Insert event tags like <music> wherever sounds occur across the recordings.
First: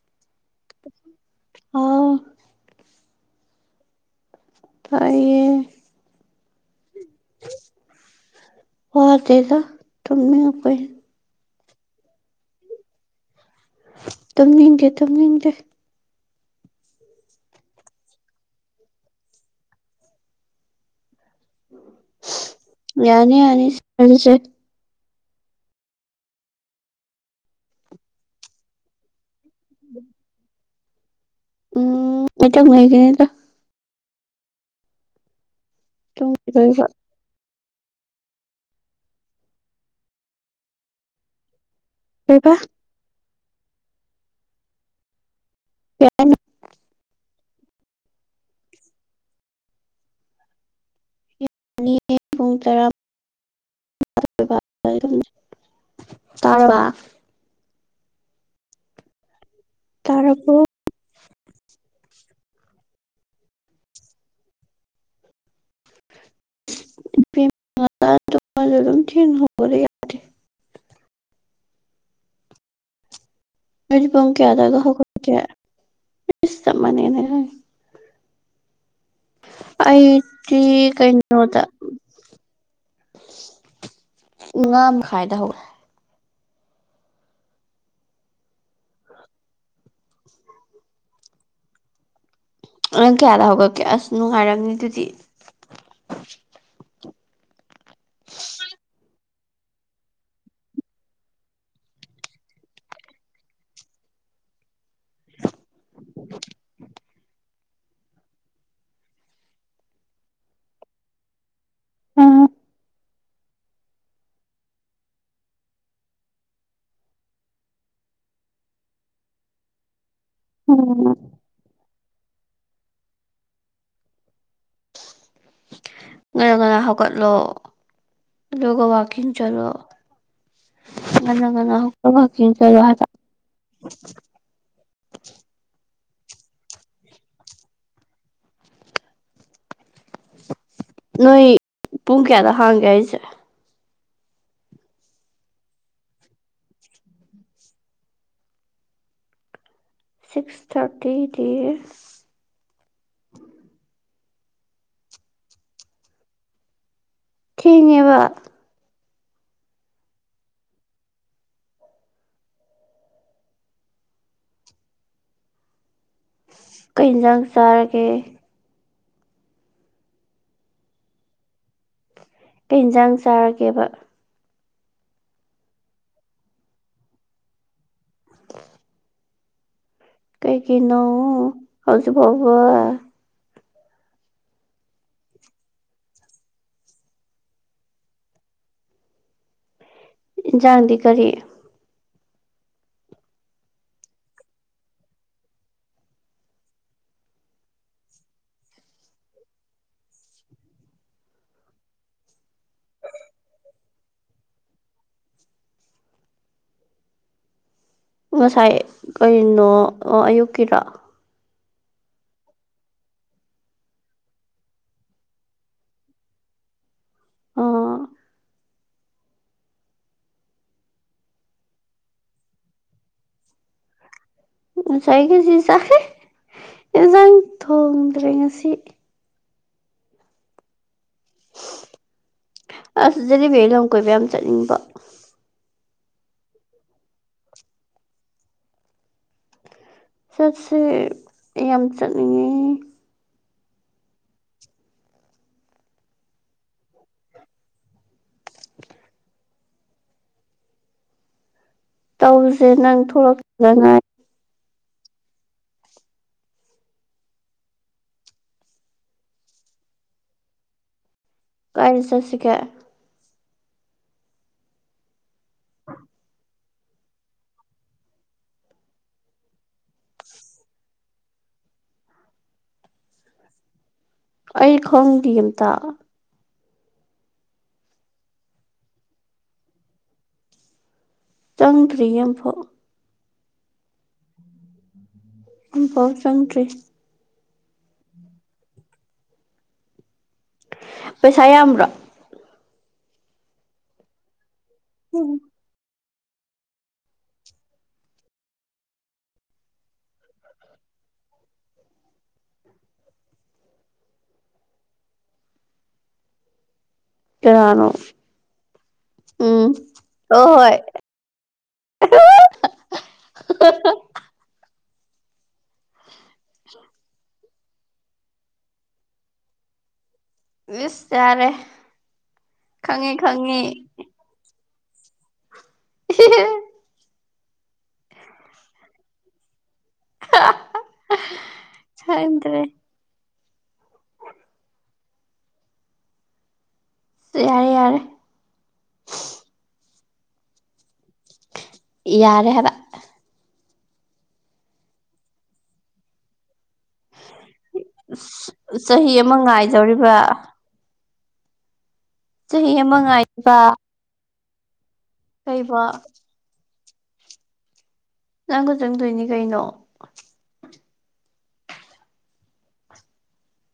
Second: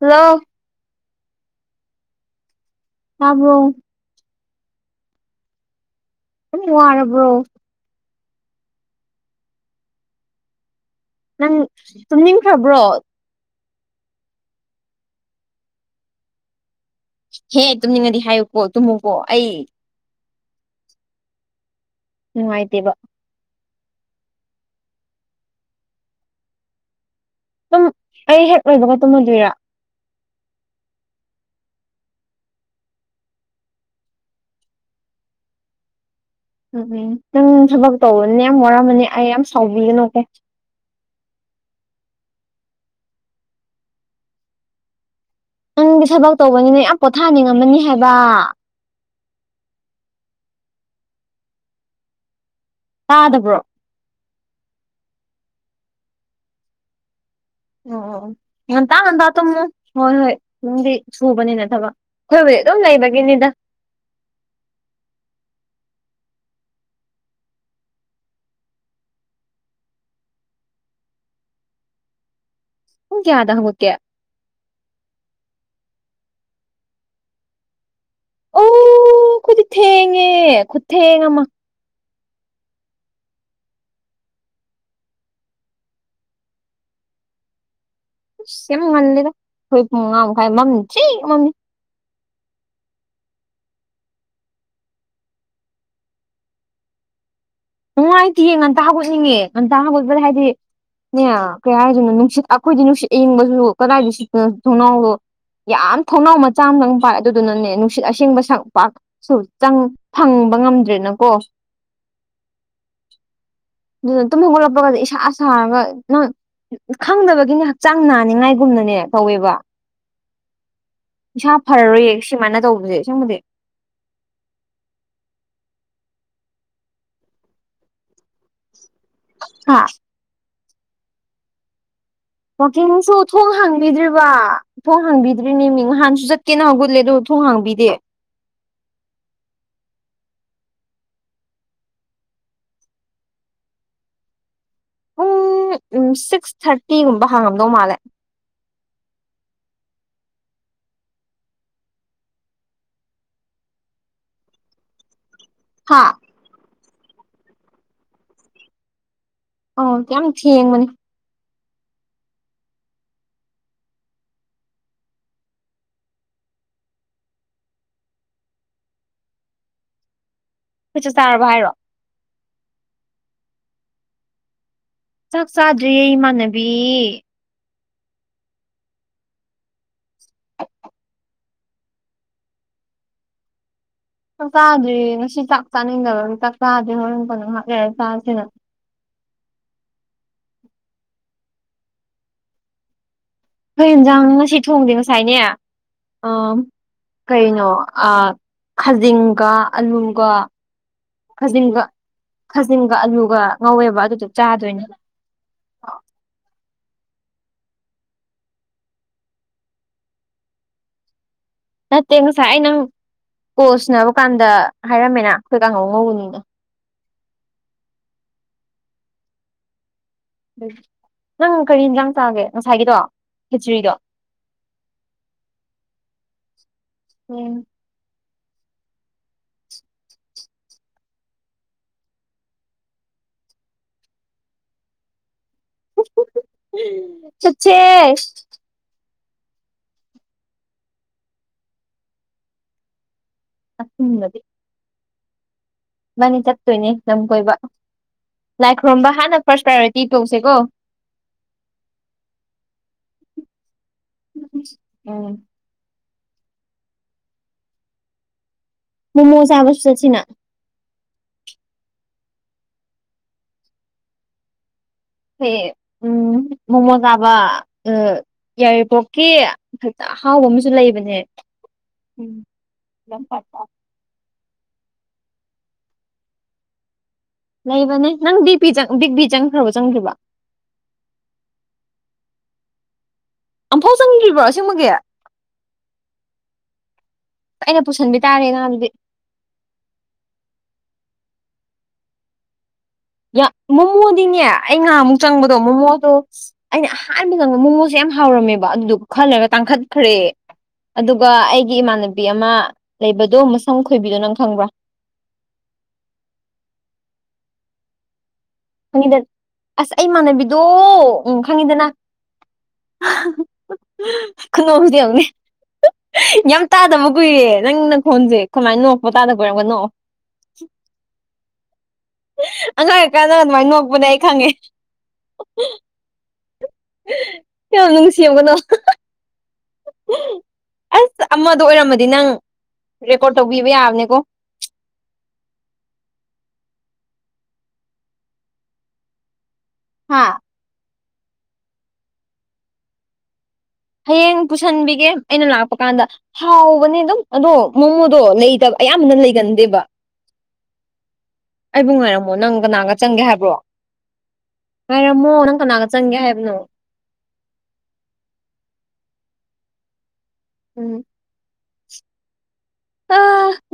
Hello ꯍꯥꯎ ꯇꯥꯕ꯭ꯔꯣ ꯇꯥꯏꯌꯦ <unintelligible> ꯋꯥꯔꯕ꯭ꯔꯣ ꯋꯥꯗꯦꯗ ꯇꯨꯝꯅꯤꯡꯉꯛꯄꯩꯅꯤ ꯅꯪ ꯇꯨꯝꯅꯤꯡꯈ꯭ꯔꯥꯕ꯭ꯔꯣ ꯇꯨꯝꯅꯤꯡꯗꯦ ꯇꯨꯝꯅꯤꯡꯗꯦ ꯍꯦ ꯇꯨꯝꯅꯤꯡꯉꯗꯤ ꯍꯥꯏꯌꯨꯀꯣ ꯇꯨꯝꯃꯨꯀꯣ ꯑꯩ ꯅꯨꯡꯉꯥꯏꯇꯦꯕ ꯌꯥꯅꯤ ꯌꯅꯤ ꯌꯥꯅꯤꯁꯦ ꯇꯨꯝ ꯑꯩ ꯍꯦꯛ ꯂꯣꯏꯕꯒꯇꯨꯝꯃꯗꯣꯏꯔꯥ ꯎꯝ ꯉꯥꯛꯇꯪ ꯂꯩꯒꯤꯅꯤꯗ ꯇꯨꯡ ꯎꯝ ꯎꯝ ꯅꯪ ꯊꯕꯛ ꯇꯧꯕꯅꯦ ꯌꯥꯝ ꯋꯥꯔꯝꯃꯅꯤ ꯑꯩ ꯌꯥꯝ ꯁꯥꯎꯕꯤꯒꯅꯨ ꯀꯦ ꯀꯩꯕ ꯅꯪꯗꯤ ꯀꯩ ꯊꯕꯛ ꯍꯥꯏꯅꯣ ꯇꯧꯕꯅꯤꯅ ꯌꯥꯝ ꯄꯣꯊꯥꯅꯤꯡꯉꯝꯃꯅꯤ ꯍꯥꯏꯕ <unintelligible> ꯄꯨꯡ ꯇꯔꯥ ꯇꯥꯗꯕ꯭ꯔꯣ ꯇꯥꯔꯕ ꯑꯣ ꯉꯟꯇꯥ ꯉꯟꯇꯥ ꯇꯩꯝꯃꯨ ꯍꯣꯏ ꯍꯣꯏ ꯇꯥꯔꯕꯣ ꯅꯪꯗꯤ ꯁꯨꯕꯅꯤꯅ ꯊꯕꯛ ꯑꯩꯈꯣꯏꯕꯨꯗꯤ ꯑꯗꯨꯝ ꯂꯩꯕꯒꯤꯅꯤꯗ <unintelligible> ꯄꯨꯡ ꯀꯌꯥꯗ ꯍꯧꯒꯠꯀꯦ ꯅꯣꯏꯗꯤ ꯄꯨꯡ ꯀꯌꯥ ꯑꯗꯥꯏꯗ ꯍꯧꯒꯠꯀꯦ ꯏꯁ ꯆꯞ ꯃꯥꯟꯅꯩ ꯑꯗꯣꯏꯗꯤ ꯑꯣ ꯑꯩꯈꯣꯏꯗꯤ ꯊꯦꯡꯉꯦ ꯑꯩꯗꯤ ꯈꯨꯊꯦꯡ ꯑꯃ ꯀꯩꯅꯣꯗ ꯃꯉꯥ ꯃꯈꯥꯏꯗ ꯍꯧꯋꯦ ꯑꯁ ꯌꯥꯝ ꯉꯜꯂꯤꯗ ꯑꯩꯈꯣꯏ ꯄꯨꯡ ꯃꯉꯥ ꯃꯈꯥꯏ ꯃꯝ ꯊꯤ ꯃꯝꯃꯤ ꯅꯪ ꯀꯌꯥꯗ ꯍꯧꯒꯠꯀꯦ ꯑꯁ ꯅꯨꯡꯉꯥꯏꯔꯝꯅꯤ ꯑꯗꯨꯗꯤ ꯅꯨꯡꯉꯥꯏꯇꯤꯌꯦ ꯉꯟꯇꯥ ꯍꯥꯒꯠꯅꯤꯡꯉꯦ ꯉꯟꯇꯥ ꯍꯥꯒꯠꯄꯗ ꯍꯥꯏꯗꯤ ꯅꯦ ꯀꯩ ꯍꯥꯏꯗꯣꯏꯅꯣ ꯅꯨꯡꯁꯤꯠ ꯑꯩꯈꯣꯏꯗꯤ ꯅꯨꯡꯁꯤꯠ ꯑꯏꯪꯕꯁꯨ ꯀꯗꯥꯏꯗ ꯁꯤꯠꯄꯅꯣꯊꯣꯡꯅꯥꯎ ꯌꯥꯝ ꯊꯣꯡꯅꯥꯎ ꯃꯆꯥ ꯑꯃꯗꯪ ꯄꯥꯏ ꯑꯗꯨꯗꯨꯅꯅꯦ ꯅꯨꯡꯁꯤꯠ ꯑꯁꯦꯡꯕ ꯄꯥꯛꯁꯨ ꯆꯪ ꯐꯪꯕ ꯉꯝꯗ꯭ꯔꯦꯅꯀꯣ ꯎꯝ ꯇꯨꯝ ꯍꯧꯒꯠꯂꯛꯄꯒ ꯏꯁꯥ ꯁꯥꯔꯒ ꯅꯪ ꯈꯪꯗꯅꯕꯒꯤꯅꯦ ꯍꯛꯆꯥꯡ ꯅꯥꯅꯤꯉꯥꯏꯒꯨꯝꯅꯅꯦ ꯇꯧꯋꯦꯕ ꯎꯝ ꯏꯁꯥ ꯐꯔꯔꯣꯏꯌꯦ ꯁꯤꯃꯥꯏꯅ ꯇꯧꯕꯗꯤ ꯑꯁꯦꯡꯕꯗꯤ ꯉꯟꯅ ꯉꯟꯅ ꯍꯧꯒꯠꯂꯣ ꯑꯗꯨꯒ ꯋꯥꯀꯤꯡ ꯆꯠꯂꯣ ꯍꯥ ꯉꯟꯅ ꯉꯟꯅ ꯍꯧꯒꯠ ꯋꯥꯀꯤꯡꯁꯨ ꯊꯣꯡ ꯍꯥꯡꯕꯤꯗ꯭ꯔꯤꯕ ꯊꯣꯡ ꯍꯥꯡꯕꯤꯗ꯭ꯔꯤꯅꯦ ꯃꯤ ꯅꯍꯥꯟꯁꯨ ꯆꯠꯀꯦꯅ ꯍꯧꯒꯠꯂꯦ ꯑꯗꯨꯒꯥ ꯊꯣꯡ ꯍꯥꯡꯕꯤꯗꯦ ꯅꯣꯏ ꯄꯨꯡ ꯀꯌꯥꯗ ꯍꯥꯡꯒꯦ ꯍꯥꯏꯖꯦ ꯄꯨꯡ ꯁꯤꯛꯁ ꯊꯥꯔꯇꯤꯒꯨꯝꯕ ꯍꯥꯡꯉꯝꯗꯧ ꯃꯥꯜꯂꯦ ꯁꯤꯛꯁ ꯊꯥꯔꯇꯤ ꯗꯤ ꯍꯥꯥ ꯊꯦꯡꯉꯦꯕ ꯑꯣ ꯌꯥꯝ ꯊꯦꯡꯕꯅꯤ ꯀꯩ ꯏꯟꯖꯥꯡ ꯆꯥꯔꯒꯦ ꯑꯩꯈꯣꯏ ꯆꯥꯛ ꯆꯥꯔꯕ ꯍꯥꯏꯔꯣ ꯀꯩ ꯏꯟꯖꯥꯡ ꯆꯥꯔꯒꯦꯕ ꯆꯥꯛ ꯆꯥꯗ꯭ꯔꯤ ꯏꯃꯥꯟꯅꯕꯤ ꯀꯩꯒꯤꯅꯣ ꯍꯧꯖꯤꯛꯐꯥꯎꯕ ꯆꯥꯛꯆꯥꯗ꯭ꯔꯤ ꯉꯁꯤ ꯆꯥꯛ ꯆꯥꯅꯤꯡꯗꯕꯒꯤ ꯆꯥꯛꯆꯥꯗꯦ ꯍꯣꯔꯦꯟ ꯀꯣꯟꯅ ꯉꯥꯏꯍꯛ ꯂꯩꯔ ꯆꯥꯁꯤꯅ꯫ ꯏꯟꯁꯥꯡꯗꯤ ꯀꯔꯤ ꯍꯣꯏ ꯌꯦꯟꯁꯥꯡ ꯉꯁꯤ ꯊꯣꯡꯗꯦ ꯉꯁꯥꯏꯅꯦ ꯑ ꯀꯩꯅꯣ ꯑꯥ ꯈꯥꯖꯤꯡꯒ ꯑꯂꯨꯒ ꯈꯥꯖꯤꯡꯒ ꯈꯥꯖꯤꯡꯒ ꯑꯂꯨꯒ ꯉꯧꯋꯦꯕ ꯑꯗꯨꯗꯣ ꯆꯥꯗꯣꯏꯅꯦ꯫ ꯉꯁꯥꯏ ꯀꯔꯤꯅꯣ ꯑꯌꯨꯛꯀꯤꯔꯣ꯫ ꯅꯠꯇꯦ ꯉꯁꯥꯏ ꯑꯩ ꯅꯪ ꯀꯣꯜ ꯁꯟꯅꯅꯕ ꯀꯥꯟꯗ ꯍꯥꯏꯔꯝꯃꯦꯅ ꯑꯩꯈꯣꯏ ꯀꯥꯡꯉꯧ ꯉꯧꯕꯅꯤꯅ꯫ ꯑꯥ ꯅꯪ ꯀꯔꯤ ꯌꯦꯟꯁꯥꯡ ꯆꯥꯒꯦ ꯉꯁꯥꯏꯒꯤꯗꯣ ꯍꯤꯆꯔꯤꯗꯣ ꯉꯁꯥꯏꯒꯁꯤ ꯆꯈꯔꯦ ꯌꯦꯟꯖꯥꯡ ꯎꯝ ꯊꯣꯡꯗ꯭ꯔꯦ ꯉꯁꯤ ꯑꯁ ꯖꯤꯂꯤꯚꯤ ꯑꯩ ꯂꯝ ꯀꯣꯏꯕ ꯌꯥꯝ ꯆꯠꯅꯤꯡꯕꯣ꯫ ꯆꯠꯁꯦ ꯆꯠꯁꯦ ꯌꯥꯝ ꯆꯠꯅꯤꯡꯉꯦ꯫ <unintelligible> ꯒꯗꯤ ꯃꯥꯅꯤ ꯆꯠꯇꯣꯏꯅꯦ ꯂꯝ ꯀꯣꯏꯕ ꯂꯥꯏ ꯈꯨꯔꯨꯝꯝꯕ ꯍꯥꯟꯅ ꯐꯥꯔꯁ ꯄ꯭ꯔꯥꯏꯌꯣꯔꯤꯇꯤ ꯇꯧꯁꯦꯀꯣ꯫ ꯇꯧꯁꯦ ꯅꯪ ꯊꯣꯛꯂꯛꯇꯨꯗ ꯉꯥꯏꯔꯦ꯫ ꯎꯝ ꯃꯣꯃꯣ ꯆꯕꯁꯨ ꯆꯠꯁꯤꯅ꯫ ꯀꯥꯏ ꯆꯠꯁꯤꯒꯦ ꯑꯩ ꯎꯝ ꯃꯣꯃꯣ ꯆꯕ ꯌꯥꯏꯔꯤꯄꯣꯛꯀꯤ ꯐꯖꯅ ꯑꯍꯥꯎꯕ ꯑꯃꯁꯨ ꯂꯩꯕꯅꯦ꯫ ꯎꯝ ꯂꯝ ꯄꯠꯇ ꯑꯩ ꯈꯪꯗꯤꯌꯦ ꯑꯝꯇ ꯂꯩꯕꯅꯦ ꯅꯪ ꯕꯤ ꯄꯤ ꯕꯤꯛ ꯕꯤ ꯆꯪꯈ꯭ꯔꯕ ꯆꯪꯗ꯭ꯔꯤꯕ꯫ ꯆꯪꯗ꯭ꯔꯤ ꯑꯃꯨꯛꯐꯥꯎ ꯑꯝꯐꯥꯎ ꯆꯪꯗ꯭ꯔꯤꯕ꯭ꯔꯣ ꯑꯁꯦꯡꯕꯒꯤ꯫ ꯑꯝꯐꯥꯎ ꯆꯪꯗ꯭ꯔꯤ ꯑꯩꯅ ꯄꯨꯁꯟꯕꯤ ꯇꯥꯔꯦ ꯅꯪ ꯑꯗꯨꯗꯤ꯫ ꯄꯩꯁꯥ ꯌꯥꯝꯕ꯭ꯔꯣ꯫ ꯌꯥꯝ ꯃꯣꯃꯣꯗꯤꯅꯦ ꯑꯩ ꯉꯍꯥꯃꯨꯛ ꯆꯪꯕꯗꯣ ꯃꯣꯃꯣꯗꯣ ꯑꯩꯅ ꯑꯍꯥꯟꯕ ꯆꯪꯕꯗꯣ ꯃꯣꯉꯣꯁꯦ ꯌꯥꯝ ꯍꯥꯎꯔꯝꯃꯦꯕ ꯑꯗꯨꯗꯨ ꯈꯔ ꯂꯩꯔꯥ ꯇꯥꯡꯈꯠꯈ꯭ꯔꯦ꯫ ꯑꯗꯨꯒ ꯑꯩꯒꯤ ꯏꯃꯥꯟꯅꯕꯤ ꯑꯃ ꯂꯩꯕꯗꯣ ꯃꯁꯝ ꯈꯣꯏꯕꯤꯗꯣ ꯅꯪ ꯈꯪꯕ꯭ꯔꯥ꯫ ꯀꯅꯅꯣ? ꯈꯪꯉꯤꯗꯅ ꯑꯁ ꯍꯣꯏ ꯑꯩꯃꯥꯟꯅꯕꯤꯗꯣ ꯍꯣꯏ ꯎꯝ ꯈꯪꯉꯤꯗꯅ <unintelligible> ꯈꯨꯅꯦꯛꯁꯦ ꯌꯦꯡꯉꯨꯅꯦ ꯌꯥꯝ ꯇꯥꯗꯕ ꯀꯨꯏꯔꯦ ꯅꯪ ꯅꯪ ꯈꯣꯟꯁꯦ꯫ ꯁꯨꯃꯥꯏ ꯅꯣꯛꯄ ꯇꯥꯗ ꯀꯨꯏꯔꯦ ꯑꯃꯨꯛꯀ ꯅꯣꯛꯑꯣ꯫ ꯏꯁ ꯌꯥꯔꯦ ꯈꯪꯉꯤ ꯈꯪꯉꯤ ꯄꯨꯅꯦ ꯑꯩ ꯈꯪꯉꯦ <unintelligible> ꯌꯥꯝ ꯅꯨꯡꯁꯤ ꯑꯃꯨꯛꯀ ꯅꯣꯛꯑꯣ ꯑꯁ ꯑꯃꯗꯣ ꯑꯣꯏꯔꯝꯃꯗꯤ ꯅꯪ ꯈꯪꯗ꯭ꯔꯦ ꯔꯦꯀꯣꯔꯠ ꯇꯧꯕꯤꯕ ꯌꯥꯕꯅꯦꯀꯣ꯫ ꯌꯥꯔꯦ ꯌꯥꯔꯦ ꯍꯥꯥ ꯌꯥꯔꯦ ꯍꯥꯏꯕ ꯍꯌꯦꯡ ꯄꯨꯁꯥꯟꯕꯤꯒꯦ ꯑꯩꯅ ꯂꯥꯛꯄ ꯀꯥꯟꯗ ꯍꯥꯎꯕꯅꯦ ꯑꯗꯨꯝ ꯑꯗꯣ ꯃꯣꯃꯣꯗꯣ ꯂꯩꯇꯕ ꯑꯌꯥꯝꯕꯅ ꯂꯩꯒꯟꯗꯦꯕ ꯕꯥ ꯑꯩꯕꯨꯨ ꯉꯥꯏꯔꯝ ꯑꫭ ꯅꯪ ꯆꯍꯤ ꯀꯅꯥꯒ ꯑꯃ ꯆꯪꯒꯦ ꯍꯥꯏꯕ꯭ꯔꯣ ꯉꯥꯏꯕ ꯉꯥꯏꯔꯝꯃꯣ ꯅꯪ ꯀꯩꯕ ꯀꯅꯥꯒ ꯆꯪꯒꯦ ꯍꯥꯏꯕꯅꯣ ꯅꯪꯒ ꯆꯪꯗꯣꯏꯅꯤ ꯀꯩꯅꯣ ꯎꯝ ꯑ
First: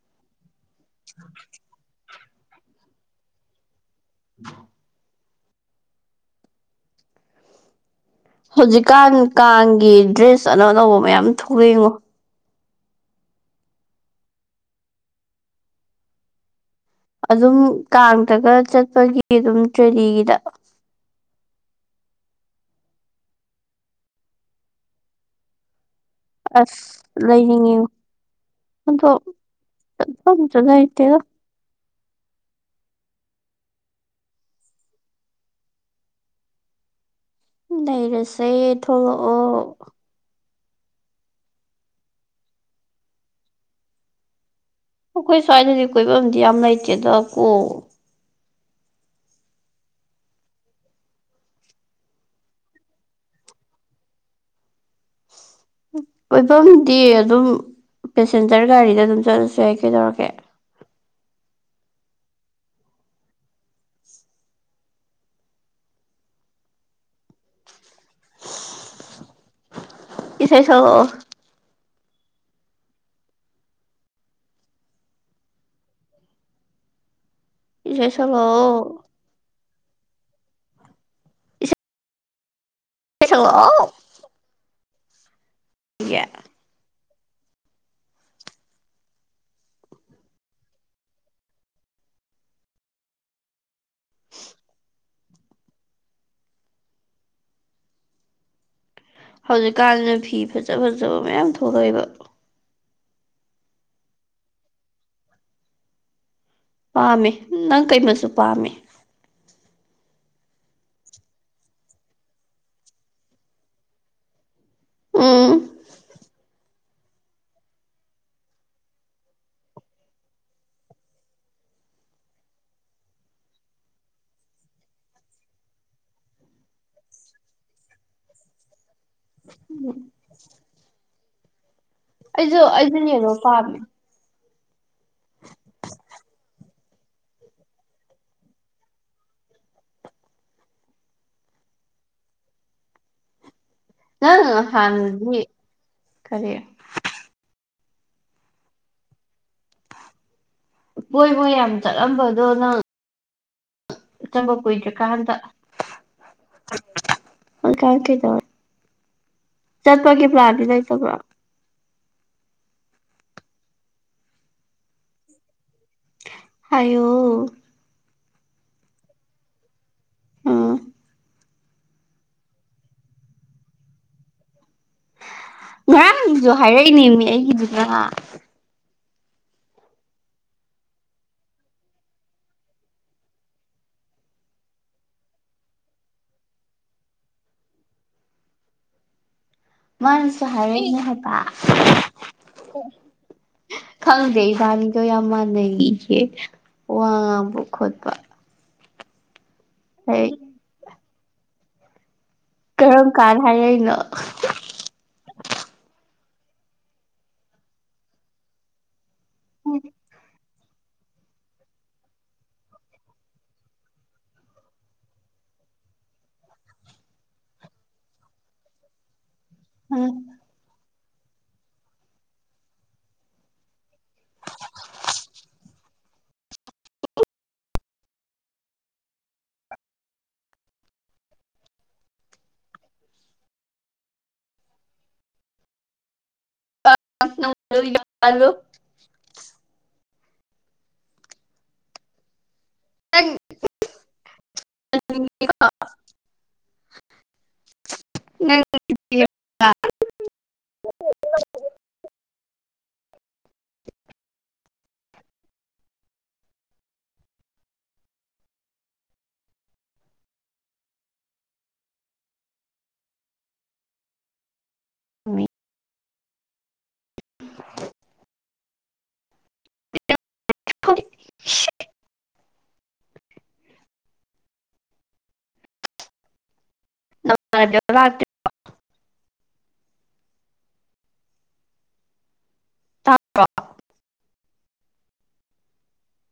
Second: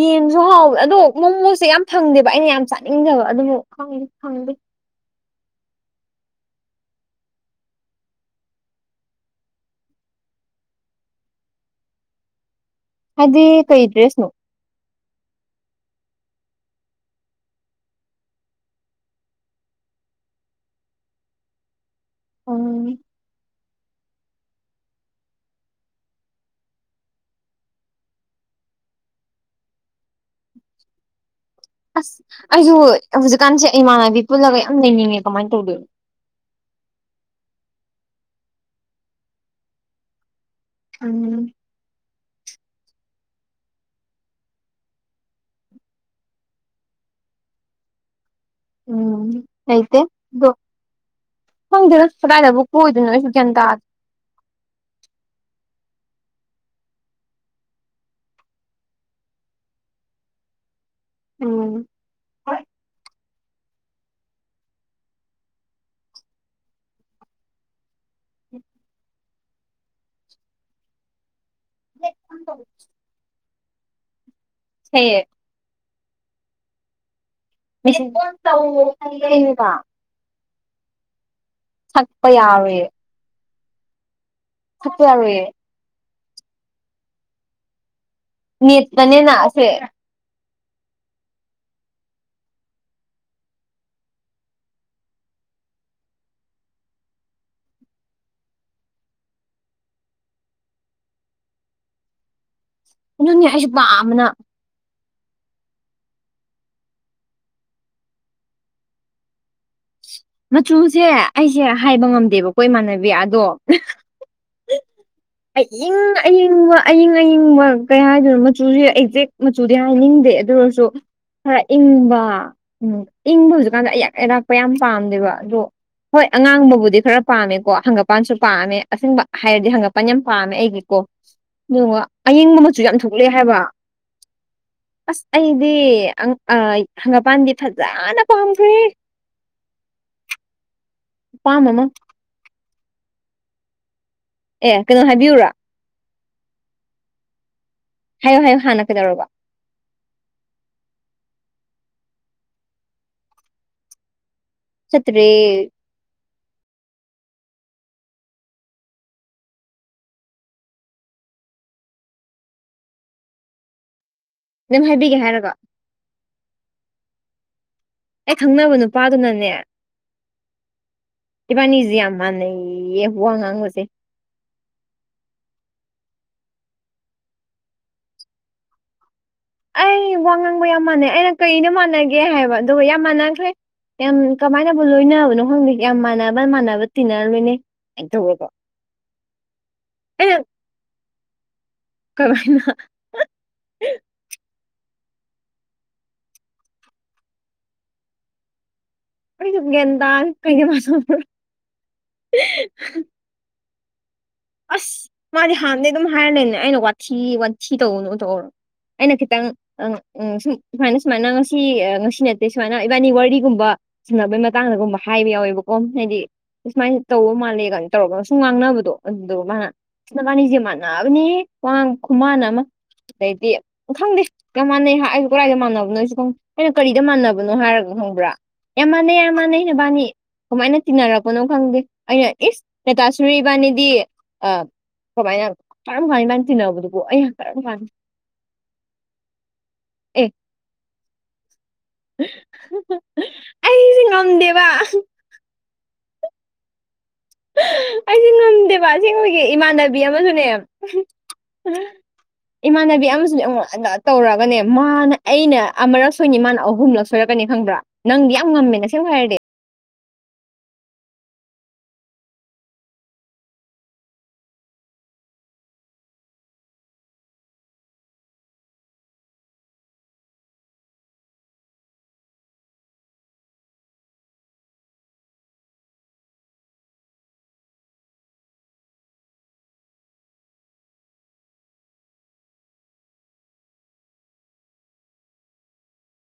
ꯌꯦꯟꯁꯨ ꯍꯥꯎꯋꯦ ꯑꯥ ꯗꯣ ꯃꯣꯃꯣꯁꯦ ꯌꯥꯝ ꯐꯪꯗꯦꯕ ꯑꯩꯅ ꯌꯥꯝ ꯆꯥꯅꯤꯡꯂꯒꯥ ꯑꯗꯨꯕꯨ ꯈꯪꯗꯦ ꯐꯪꯗꯦ ꯍꯧꯖꯤꯛꯀꯥꯟ ꯀꯥꯡꯒꯤ ꯗ꯭ꯔꯦꯁ ꯑꯅꯧ ꯑꯅꯧꯕ ꯃꯌꯥꯝ ꯊꯣꯛꯂꯛꯑꯦꯉꫭ ꯍꯥꯏꯗꯤ ꯀꯩ ꯗ꯭ꯔꯦꯁꯅꫭ ꯑꯗꯨꯝ ꯀꯥꯡꯗꯒ ꯆꯠꯄꯒꯤ ꯑꯗꯨꯝ ꯇ꯭ꯔꯥꯗꯤꯒꯤꯗ ꯎꯝ ꯑꯁ ꯂꯩꯅꯤꯡꯉꯤꯉꯦ ꯑꯗꯣ ꯑꯗꯨꯝ ꯁꯨ ꯂꯩꯇꯦꯗ ꯑꯁ ꯑꯩꯁꯨ ꯍꯧꯖꯤꯛꯀꯥꯟꯁꯦ ꯏꯃꯥꯟꯅꯕꯤ ꯄꯨꯜꯂꯒ ꯌꯥꯝ ꯂꯩꯅꯤꯡꯉꯦ ꯀꯃꯥꯏ ꯇꯧꯗꯣꯏꯅꯣ ꯂꯩꯔꯁꯦ ꯊꯣꯛꯂꯛꯑꯣ ꯎꯝ꯫ ꯑꯩꯈꯣꯏ ꯁ꯭ꯋꯥꯏꯗꯗꯤ ꯀꯣꯏꯕꯗꯤ ꯌꯥꯝ ꯂꯩꯇꯦꯗ ꯀꯣ ꯎꯝ ꯂꯩꯇꯦ ꯗꫭ ꯈꯪꯗ꯭ꯔꯦ ꯀꯗꯥꯏꯗꯕꯨ ꯀꯣꯏꯗꯣꯏꯅꯣ ꯑꯩꯁꯨ ꯒ꯭ꯌꯥꯟ ꯇꯥ ꯀꫭꯏꯐꯝꯗꯤ ꯑꯗꯨꯝ ꯄꯦꯁꯦꯟꯖꯔ ꯒꯥꯔꯤꯗ ꯑꯗꯨꯝ ꯆꯠꯂꯁꯨ ꯌꯥꯏ ꯀꯩꯗꯧꯔꯒꯦ ꯎꯝ꯫ ꯏꯁꯩꯥ ꯁꯛꯂꯛꯑꫭ ꯕ꯭ꯂꯦꯛ ꯌꯥꯝ ꯇꯧꯔ ꯁꯩꯌꯦ ꯃꯤꯁ꯭ꯠ ꯏꯁꯩ ꯀꯣꯜ ꯇꯧ ꯁꯛꯂꯛꯑꯣ <unintelligible> ꯁꯛꯄ ꯌꯥꯔꫭꯏꯌꯦ ꯏꯁꯩ ꯁꯛꯂꯛꯑꫭ ꯁꯛꯄ ꯌꯥꯔꫭꯏꯌꯦ ꯌꯥ ꯅꯦꯠ ꯇꯥꯅꯦꯅ ꯑꯁꯦ <inaudible> ꯍꯧꯖꯤꯛꯀꯥꯟꯁꯤꯅ ꯐꯤ ꯐꯖ ꯐꯖꯕ ꯃꯌꯥꯝ ꯊꯣꯛꯂꯛꯑꯦꯕ ꯑꯗꯨꯅꯦ ꯑꯩꯁꯨ ꯄꯥꯝꯕꯅ ꯄꯥꯝꯃꯦ ꯅꯪ ꯀꯩꯃꯆꯨ ꯄꯥꯝꯃꯦ ꯃꯆꯨꯁꯦ ꯑꯩꯁꯦ ꯍꯥꯏꯕ ꯉꯝꯗꯦꯕꯀꯣ ꯏꯃꯥꯟꯅꯕꯤ ꯑꯗꯣ ꯎꯝ ꯑꯏꯤꯡ ꯑꯏꯤꯡ ꯏꯤꯡꯕ ꯑꯏꯤꯡ ꯑꯏꯤꯡꯕ ꯀꯩ ꯍꯥꯏꯗꯣꯏꯅꯣ ꯃꯆꯨꯁꯦ ꯑꯦꯛꯖꯦꯛ ꯃꯆꯨꯗꯤ ꯍꯥꯏꯅꯤꯡꯗꯦ ꯑꯗꯨ ꯑꯣꯏꯔꯁꯨ ꯈꯔ ꯏꯪꯕ ꯎꯝ ꯏꯪꯕ ꯍꯧꯖꯤꯛꯀꯥꯟꯗ ꯑꯌꯥꯛ ꯑꯔꯛꯄ ꯌꯥꯝ ꯄꯥꯝꯗꯦꯕ ꯑꯗꯣ ꯍꯣꯏ ꯑꯉꯥꯡꯕꯕꯨꯗꯤ ꯈꯔ ꯄꯥꯝꯃꯦꯀꯣ ꯍꯪꯒꯄꯥꯟꯁꯨ ꯄꯥꯝꯃꯦ ꯑꯁꯦꯡꯕ ꯍꯥꯏꯔꯗꯤ ꯍꯪꯒꯄꯥꯟ ꯌꯥꯝ ꯄꯥꯝꯃꯦ ꯑꯩꯒꯤꯀꯣ ꯑꯗꯨꯉꫭ ꯑꯩꯁꯨ ꯑꯏꯤꯡꯕ ꯃꯆꯨ ꯑꯩꯁꯨ ꯌꯥꯝ ꯌꯦꯜꯂꯣ ꯊꯣꯛꯂꯛꯑꯦ ꯍꯥꯏꯕ ꯄꯥꯝꯃꯦ ꯑꯁ ꯑꯩꯗꯤ ꯑꯪ ꯑ ꯍꯪꯒꯥꯜꯄꯥꯟꯗꯤ ꯐꯖꯅꯥ ꯄꯥꯝꯈ꯭ꯔꯦ꯫ ꯄꯥꯝꯕ ꯑꯃ ꯅꯪ ꯑꯦ ꯀꯩꯅꯣ ꯍꯥꯟꯅꯗꯤ ꯍꯥꯏꯕꯤꯌꯨꯔꯥ ꯀꯔꯤ ꯍꯥꯏꯌꯨ ꯍꯥꯏꯌꯨ ꯍꯥꯟꯅ ꯀꯩꯗꯧꯔꯕ ꯀꫭꯏꯕ ꯌꯥꯝ ꯆꯠꯂꯝꯕꯗꯣ ꯅꯪ ꯆꯝꯕ ꯆꯠꯇ꯭ꯔꯦ ꯀꯨꯏꯗ꯭ꯔꯀꯥꯟꯗꯀꯥꯟ <unintelligible> ꯀꯩꯗꯧꯔꯦ ꯆꯠꯄꯒꯤ ꯄꯥꯂꯟꯗꯤ ꯂꯩꯇꯕ꯭ꯔꯣ ꯅꯪ ꯍꯥꯏꯕꯤꯒꯦ ꯍꯥꯏꯔꯕꯥ ꯍꯥꯏꯌꯣ ꯑꯩ ꯈꯪꯅꯕ ꯅꯨꯄꯥꯗꯨꯅꯅꯦ ꯎꯝ ꯏꯕꯥꯅꯤꯖꯤ ꯌꯥꯝꯃꯅꯩꯌ‌ꯦ ꯋꯥꯉꯥꯡꯕꯁꯦ ꯉꯔꯥꯡꯁꯨ ꯍꯥꯏꯔꯛꯏꯅꯦꯃꯤ ꯑꯩꯒꯤꯗꯨꯗ ꯃꯥ ꯑꯩ ꯋꯥ ꯉꯥꯡꯕ ꯌꯥꯝ ꯃꯥꯟꯅꯩ ꯑꯩꯅ ꯀꯩꯗ ꯃꯥꯟꯅꯒꯦ ꯍꯥꯏꯕ ꯑꯗꯨꯒ ꯌꯥꯝ ꯃꯥꯟꯅꯈ꯭ꯔꯦ ꯌꯥꯝ ꯀꯃꯥꯏꯅꯕꯨ ꯂꯣꯏꯅꯕꯅꯣ ꯈꯪꯗꯦ ꯌꯥꯝ ꯃꯥꯟꯅꯕ ꯃꯥꯟꯅꯕ ꯇꯤꯟꯅꯔꯝꯃꯤꯅ‌ꯦ ꯑꯦꯗ ꯍꯒꯣ <unintelligible> ꯃꯥꯅꯁꯨ ꯍꯥꯏꯔꯛꯏꯅꯦ ꯍꯥꯏꯕ ꯀꯃꯥꯏꯅ ꯈꯪꯗꯦ ꯏꯕꯥꯥꯅꯤꯗꯣ ꯌꯥꯝ ꯃꯥꯟꯅꯩꯏꯌ‌ꯦ ꯋꯥ ꯉꯥꯡꯕ ꯈꯣꯠꯄꯥ ꯑꯩꯒꯗ ꯀꯩꯅ ꯃꯥꯁ <unintelligible> ꯀꯔꯝ ꯀꯥꯟ ꯍꯥꯏꯔꯛꯏꯅꯣ ꯑꯁ ꯃꯥꯗꯤ ꯍꯥꯟꯅꯗꯩ ꯑꯗꯨꯝ ꯍꯥꯏꯔ ꯂꯩꯕꯅꯦ ꯑꯩꯅ ꯋꯥꯊꯤ ꯋꯥꯊꯤ ꯇꯧꯒꯅꯣ ꯇꯧꯔꯥ ꯑꯩꯅ ꯈꯤꯇꯪ ꯑꯥ ꯎꯝ ꯁꯨꯝ ꯁꯨꯃꯥꯏꯅ ꯁꯨꯃꯥꯏꯅ ꯉꯁꯤ ꯉꯁꯤ ꯅꯠꯇꯦ ꯁꯨꯃꯥꯏꯅ ꯏꯕꯥꯅꯤ ꯋꯥꯔꯤꯒꯨꯝꯕ ꯁꯥꯟꯅꯕꯩ ꯃꯇꯥꯡꯗꯒꯨꯝꯕ ꯍꯥꯏꯕ ꯌꯥꯎꯋꯦꯕꯀꯣ ꯍꯥꯏꯗꯤ ꯁꯨꯃꯥꯏꯅ ꯇꯧꯕ ꯃꯥꯜꯂꯦ ꯀꯥꯏꯅ ꯇꯧꯔꯒ ꯁꯨꯝ ꯉꯥꯡꯅꯕꯗꯣ ꯑꯗꯨꯗꯨꯒ ꯃꯥꯅ ꯑꯁ ꯃꯥꯅꯤꯕꯁꯦ ꯃꯥꯥꯟꯅ ꯌꯥꯅꯥꯕꯅꯤꯍ‌ꯦ ꯋꯥꯉꯥꯡ ꯈꯨꯃꯥꯟꯅꯥ ꯑꯃꯥ ꯑꯗꯩꯗꯤ ꯈꯪꯗꯦ ꯌꯥꯝ ꯃꯥꯟꯅꯩ ꯍꯥꯏ ꯑꯩꯁꯨ ꯀꯗꯥꯏꯗ ꯃꯥꯟꯅꯕꯅꯣꯁꯨ ꯈꯪꯗꯦ ꯑꯩꯅꯥ ꯀꯔꯤꯗ ꯃꯥꯟꯅꯕꯅꯣ ꯍꯥꯏꯔꯒ ꯈꯪꯕ꯭ꯔꯥ ꯌꯥꯝ ꯃꯥꯟꯅꯩ ꯌꯥꯝ ꯃꯥꯟꯅꯩ ꯅꯕꯥꯅꯤ ꯀꯃꯥꯏꯅ ꯇꯤꯟꯅꯔꯛꯄꯅꯣ ꯈꯪꯗꯦ ꯑꯩꯅ ꯏꯁ ꯅꯦꯇꯥ ꯁꯔꯤ ꯏꯕꯥꯅꯤ <unintelligible> ꯑꯥ ꯀꯃꯥꯏꯅ ꯀꯔꯝ ꯀꯥꯟ ꯃꯥꯥꯕꯅꯤ ꯇꯤꯟꯅꯕꯗꯨ ꯑꯩꯅ ꯀꯔꯝ ꯣ <unintelligible> ꯑꯦ ꯑꯩꯁꯦ ꯉꯝꯗꯦꯕ <unintelligible> ꯑꯩ ꯉꯝꯗꯦꯕ ꯑꯁꯦꯡꯕꯒꯤ ꯏꯃꯥꯟꯅꯕꯤ ꯑꯃꯁꯨꯅꯦ ꯏꯃꯥꯟꯅꯕꯤ ꯑꯃꯁꯨꯅꯦ ꯑꯩꯉꯣꯟꯗ ꯇꯧꯔꯒꯅꯦ ꯃꯥꯅ ꯑꯩꯅ ꯑꯃꯔꯛ ꯁꯣꯏꯅꯤ ꯃꯥꯅ ꯑꯍꯨꯝꯂꯛ ꯁꯣꯏꯔꯛꯀꯅꯤ ꯈꯪꯕ꯭ꯔꯥ ꯅꯪ ꯌꯥꯝ ꯉꯝꯃꯦ ꯑꯁꯦꯡꯕ ꯍꯥꯏꯔꯗꯤ <inaudible> <unintelligible> <unintelligible> ꯊꯥꯡ <unintelligible>